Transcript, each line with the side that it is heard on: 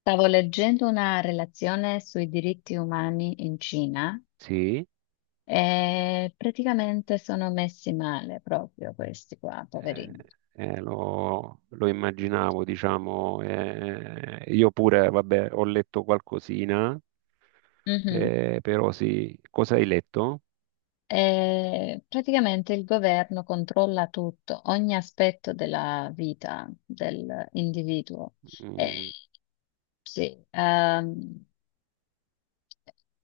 left: Stavo leggendo una relazione sui diritti umani in Cina
right: Sì,
left: e praticamente sono messi male proprio questi qua,
right: eh,
left: poverini.
right: lo immaginavo, diciamo. Io pure, vabbè, ho letto qualcosina,
left: Mhm.
right: però sì. Cosa hai letto?
left: E praticamente il governo controlla tutto, ogni aspetto della vita dell'individuo. E
right: Mm,
left: sì,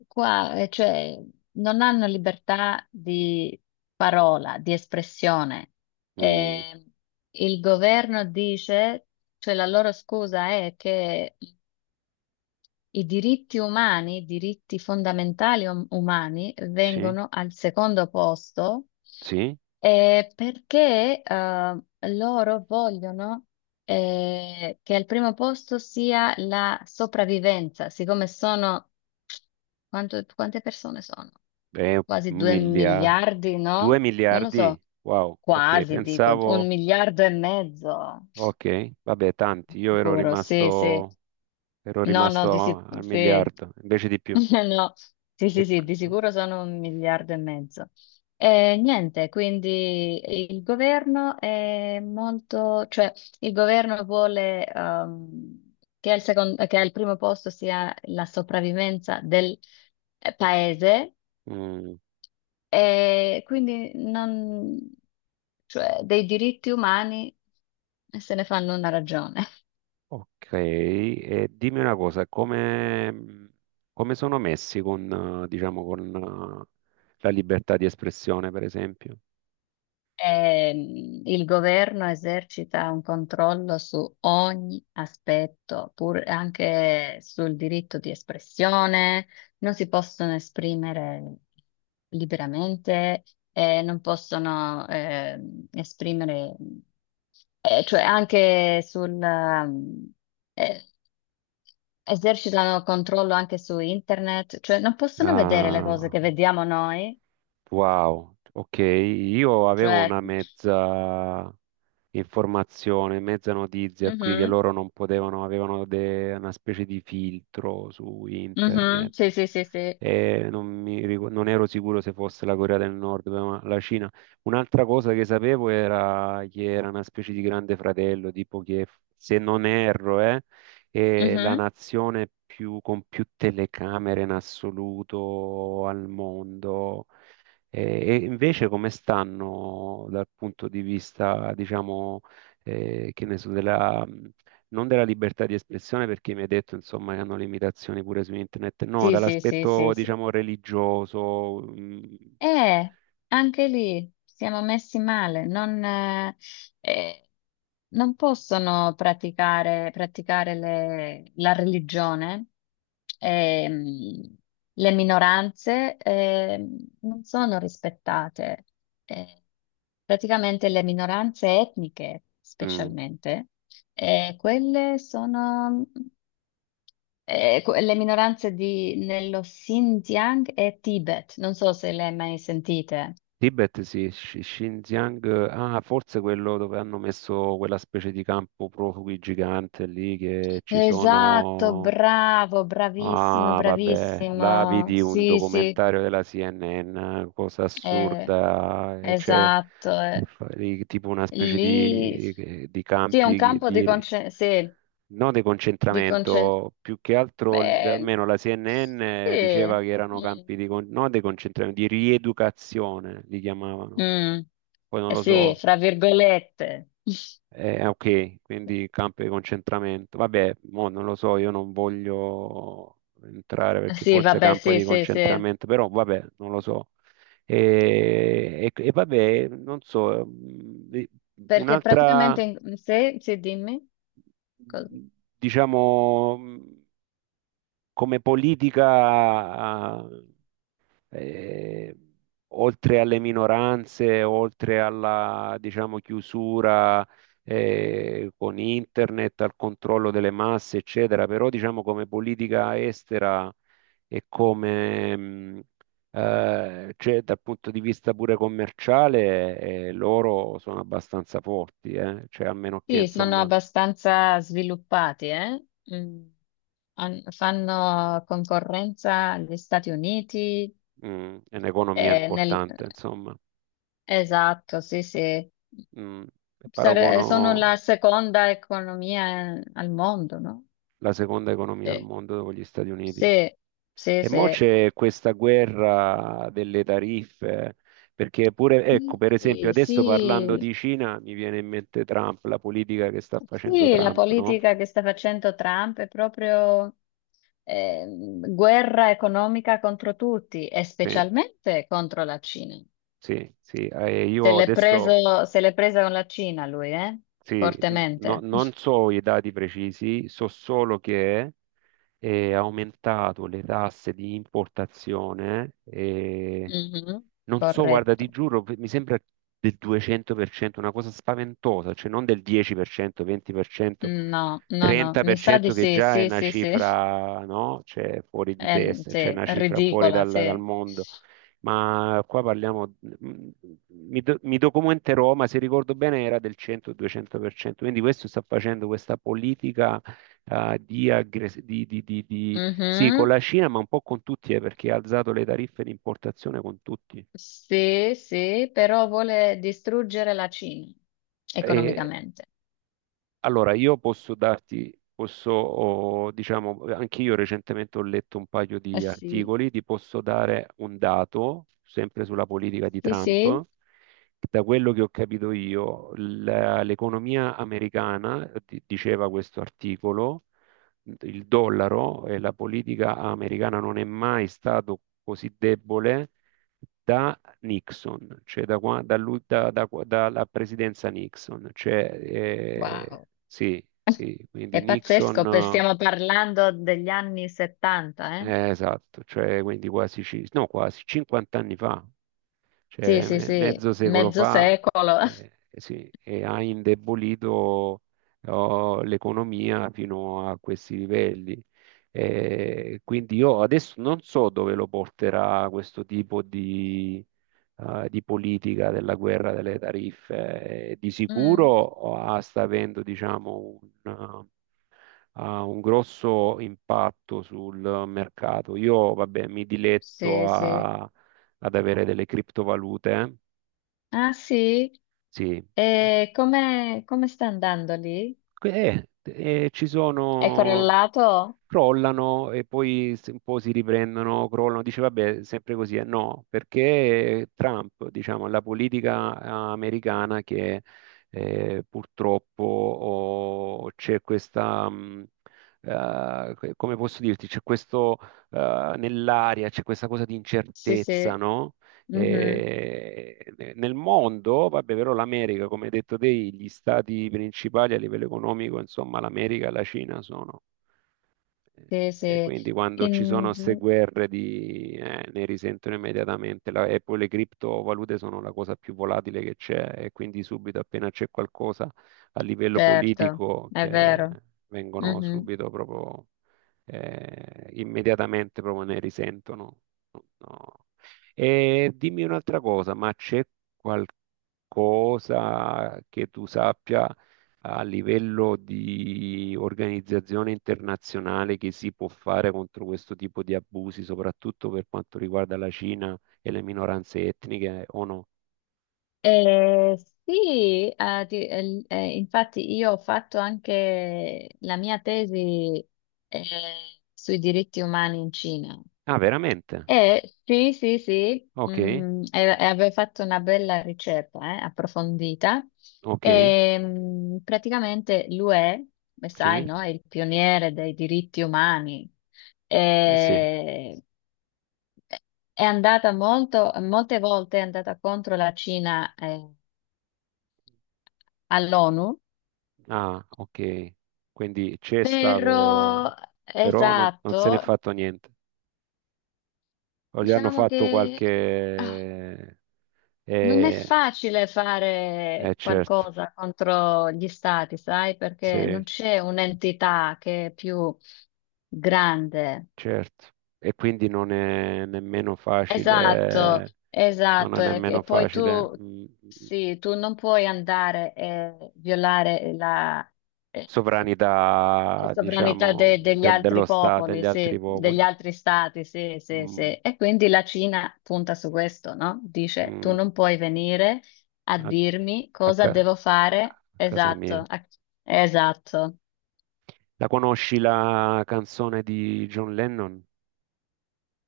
left: qua, cioè, non hanno libertà di parola, di espressione.
right: mm,
left: Eh, il governo dice, cioè la loro scusa è che i diritti umani, i diritti fondamentali umani
right: sì,
left: vengono al secondo posto,
right: sì,
left: perché loro vogliono che al primo posto sia la sopravvivenza, siccome sono quante persone sono?
right: eh,
left: Quasi
right: un
left: due
right: miliardo,
left: miliardi,
right: due
left: no? Non lo
right: miliardi?
left: so,
right: Wow, ok,
left: quasi dico, un
right: pensavo,
left: miliardo e mezzo,
right: ok, vabbè,
left: di
right: tanti. Io
left: sicuro, sì, sì.
right: ero
left: No, no,
right: rimasto al
left: sì.
right: miliardo, invece di più.
left: No, sì,
right: E-
left: sì, sì, di sicuro sono un miliardo e mezzo. E niente, quindi il governo è molto, cioè il governo vuole che che al primo posto sia la sopravvivenza del, paese,
right: mm,
left: e quindi non, cioè, dei diritti umani se ne fanno una ragione.
right: Ok, e dimmi una cosa, come sono messi con, diciamo, con la libertà di espressione, per esempio?
left: Il governo esercita un controllo su ogni aspetto, pur anche sul diritto di espressione, non si possono esprimere liberamente, non possono esprimere, cioè anche sul, eh, esercitano controllo anche su internet, cioè non possono vedere le cose
right: Ah,
left: che vediamo noi,
right: wow, ok, io avevo
left: cioè...
right: una mezza informazione, mezza notizia qui che
left: Mhm,
right: loro non potevano, avevano una specie di filtro su
left: mhm.
right: internet.
left: Sì, sì, sì, sì.
right: E non, non ero sicuro se fosse la Corea del Nord, ma la Cina. Un'altra cosa che sapevo era che era una specie di grande fratello, tipo che se non erro, è la
left: Mhm.
right: nazione più, con più telecamere in assoluto al mondo. E invece come stanno dal punto di vista, diciamo, che ne so, non della libertà di espressione, perché mi hai detto, insomma, che hanno limitazioni pure su internet, no,
left: Sì, sì, sì,
right: dall'aspetto,
left: sì, sì.
right: diciamo, religioso.
left: Eh, Anche lì siamo messi male, non, eh, non possono praticare la religione, ehm, le minoranze, non sono rispettate. Eh, praticamente le minoranze etniche,
right: Mm.
left: specialmente, quelle sono. Le minoranze nello Xinjiang e Tibet, non so se le hai mai sentite.
right: Tibet, sì, Xinjiang, ah, forse quello dove hanno messo quella specie di campo profughi gigante lì che ci
left: Esatto,
right: sono.
left: bravo, bravissimo,
right: Ah, vabbè, là
left: bravissimo.
right: vidi un
left: Sì, sì,
right: documentario della CNN, cosa
left: eh,
right: assurda, e
left: esatto. Eh.
right: tipo una specie
left: Lì
right: di
left: sì, è un
right: campi
left: campo
right: di,
left: di concentrazione. Sì,
right: non di
left: di concen-
right: concentramento, più che altro,
left: eh,
right: almeno la CNN
left: sì.
right: diceva che erano
left: Mm,
right: campi di, non di concentramento, di rieducazione, li chiamavano,
left: mm,
right: poi non
left: eh
right: lo
left: sì,
right: so,
left: fra virgolette.
right: ok, quindi campo di concentramento. Vabbè, mo non lo so, io non voglio entrare perché
left: Sì,
right: forse
left: vabbè,
right: campo
left: sì,
right: di
left: sì, sì.
right: concentramento, però vabbè, non lo so. Vabbè, non so,
left: Perché praticamente,
right: un'altra,
left: se, sì, dimmi, cosa...
right: mh, diciamo, come politica ah, eh, oltre alle minoranze, diciamo, chiusura con internet, al controllo delle masse, eccetera, però diciamo come politica estera e come cioè, dal punto di vista pure commerciale, loro sono abbastanza forti, eh? Cioè, a meno che
left: Sì, sono
right: insomma,
left: abbastanza sviluppati, eh? Mm. Fanno concorrenza agli Stati Uniti,
right: è un'economia
left: nel...
right: importante, insomma,
left: esatto, sì, sì.
right: mh, paragono
left: Sono la seconda economia al mondo, no?
right: la seconda economia al
left: Sì,
right: mondo dopo gli Stati Uniti.
left: sì, sì,
right: E mo
left: sì.
right: c'è questa guerra delle tariffe, perché pure, ecco, per esempio,
left: Sì,
right: adesso parlando
left: sì.
right: di Cina mi viene in mente Trump, la politica che sta facendo
left: Sì, la
right: Trump, no?
left: politica che sta facendo Trump è proprio, guerra economica contro tutti e
right: Sì,
left: specialmente contro la Cina.
right: sì, sì.
left: Se
right: Io
left: l'è
right: adesso
left: preso, se l'è presa con la Cina lui, eh?
right: sì,
left: Fortemente.
right: non so i dati precisi, so solo che e ha aumentato le tasse di importazione e
left: Mhm.
right: non so, guarda, ti
left: Corretto.
right: giuro, mi sembra del 200%, una cosa spaventosa, cioè non del 10%, 20%,
left: No, no, no, mi sa di
right: 30% che
left: sì,
right: già è
left: sì,
right: una
left: sì, sì.
right: cifra, no? Cioè fuori di testa, cioè
left: Sì,
right: una cifra fuori
left: ridicola,
right: dal
left: sì.
right: mondo. Ma qua parliamo, mm, mi documenterò, ma se ricordo bene era del 100-200%, quindi questo sta facendo questa politica di sì, con
left: Mhm.
right: la Cina, ma un po' con tutti, perché ha alzato le tariffe di importazione con tutti.
left: Sì, sì, però vuole distruggere la Cina
right: E
left: economicamente.
right: allora io posso darti, posso, oh, diciamo, anche io recentemente ho letto un paio
left: Eh
right: di
left: sì.
right: articoli, ti posso dare un dato, sempre sulla politica di
left: Sì, sì,
right: Trump. Da quello che ho capito io, l'economia americana, diceva questo articolo, il dollaro e la politica americana non è mai stato così debole da Nixon, cioè da qua- da lui- da- da- dalla presidenza Nixon. Cioè,
left: wow,
right: sì, sì, quindi
left: è pazzesco,
right: Nixon,
left: stiamo parlando degli anni 70, eh?
right: esatto, cioè quindi quasi, no, quasi 50 anni fa.
left: Sì,
right: Cioè,
left: sì, sì,
right: mezzo secolo
left: mezzo
right: fa
left: secolo.
right: sì, e ha indebolito oh, l'economia fino a questi livelli. Quindi io adesso non so dove lo porterà questo tipo di politica della guerra delle tariffe. Di sicuro
left: Mm.
right: oh, ah, sta avendo, diciamo, ha un grosso impatto sul mercato. Io, vabbè, mi
left: Sì,
right: diletto
left: sì.
right: ad avere delle criptovalute. Eh?
left: Ah, sì?
right: Sì,
left: E come, come sta andando lì?
right: eh, e ci
left: È
right: sono
left: correlato?
right: crollano e poi un po' si riprendono, crollano, dice vabbè, sempre così, no, perché Trump, diciamo, la politica americana che purtroppo oh, c'è questa, come posso dirti, c'è questo nell'aria, c'è questa cosa di
left: Sì,
right: incertezza,
left: sì.
right: no?
left: Mhm.
right: E nel mondo, vabbè, però l'America, come hai detto te, gli stati principali a livello economico, insomma, l'America e la Cina sono.
left: Sì,
right: E
left: sì.
right: quindi quando ci sono
left: In-
right: queste ne risentono immediatamente e poi le criptovalute sono la cosa più volatile che c'è e quindi subito appena c'è qualcosa a livello
left: Certo,
right: politico
left: è
right: che
left: vero.
right: vengono
left: Mm-hmm.
right: subito proprio immediatamente proprio ne risentono. No. E dimmi un'altra cosa, ma c'è qualcosa che tu sappia a livello di organizzazione internazionale che si può fare contro questo tipo di abusi, soprattutto per quanto riguarda la Cina e le minoranze etniche o no?
left: Eh, sì, infatti io ho fatto anche la mia tesi eh, sui diritti umani in Cina.
right: Ah, veramente?
left: E sì, sì, sì,
right: Ok,
left: mm, e avevo fatto una bella ricerca approfondita.
right: ok,
left: E, mm, praticamente l'UE, come
right: sì,
left: sai, no, è il pioniere dei diritti umani.
right: eh sì.
left: E, è andata molto, molte volte è andata contro la Cina, all'ONU,
right: Ah, ok. Quindi c'è
left: però
right: stato, però non, non se n'è
left: esatto,
right: fatto niente. O gli hanno
left: diciamo
right: fatto
left: che ah,
right: qualche...
left: non è
right: Eh,
left: facile fare
right: certo,
left: qualcosa contro gli stati, sai, perché non
right: sì,
left: c'è un'entità che è più grande.
right: certo, e quindi non è nemmeno
left: Esatto,
right: facile, non è
left: esatto.
right: nemmeno
left: E poi
right: facile
left: tu,
right: mh,
left: sì, tu non puoi andare e violare la,
right: sovranità,
left: sovranità
right: diciamo,
left: degli
right: dello
left: altri
right: Stato, degli
left: popoli,
right: altri
left: sì, degli
right: popoli.
left: altri stati, sì, sì,
right: Mm,
left: sì. E quindi la Cina punta su questo, no? Dice, tu
right: mm,
left: non puoi venire a
right: a,
left: dirmi
right: a
left: cosa
right: ca-
left: devo fare.
right: a casa
left: Esatto,
right: mia.
left: a... esatto.
right: La conosci la canzone di John Lennon?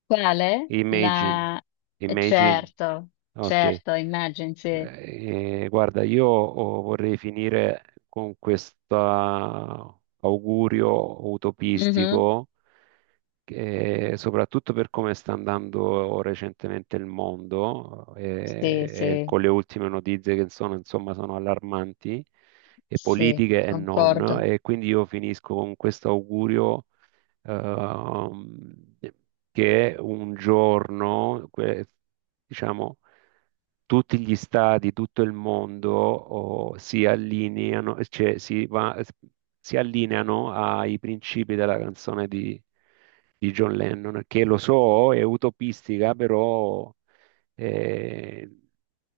left: Quale?
right: Imagine.
left: La...
right: Imagine.
left: certo,
right: Ok.
left: certo, immagini,
right: E guarda, io oh, vorrei finire con questo augurio
left: sì.
right: utopistico, che soprattutto per come sta andando recentemente il mondo,
left: Sì,
right: e
left: sì,
right: con le ultime notizie che sono, insomma, sono allarmanti, e
left: sì,
right: politiche e non,
left: concordo.
right: e quindi io finisco con questo augurio ehm, che un giorno, diciamo, tutti gli stati, tutto il mondo oh, si allineano, cioè si allineano ai principi della canzone di John Lennon, che lo so, è utopistica, però eh,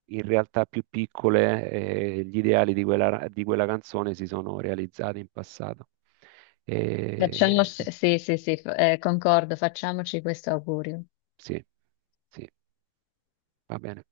right: in realtà più piccole gli ideali di quella canzone si sono realizzati in passato.
left: Facciamo,
right: Eh,
left: sì, sì, sì, concordo, facciamoci questo augurio.
right: Sì, sì, va bene.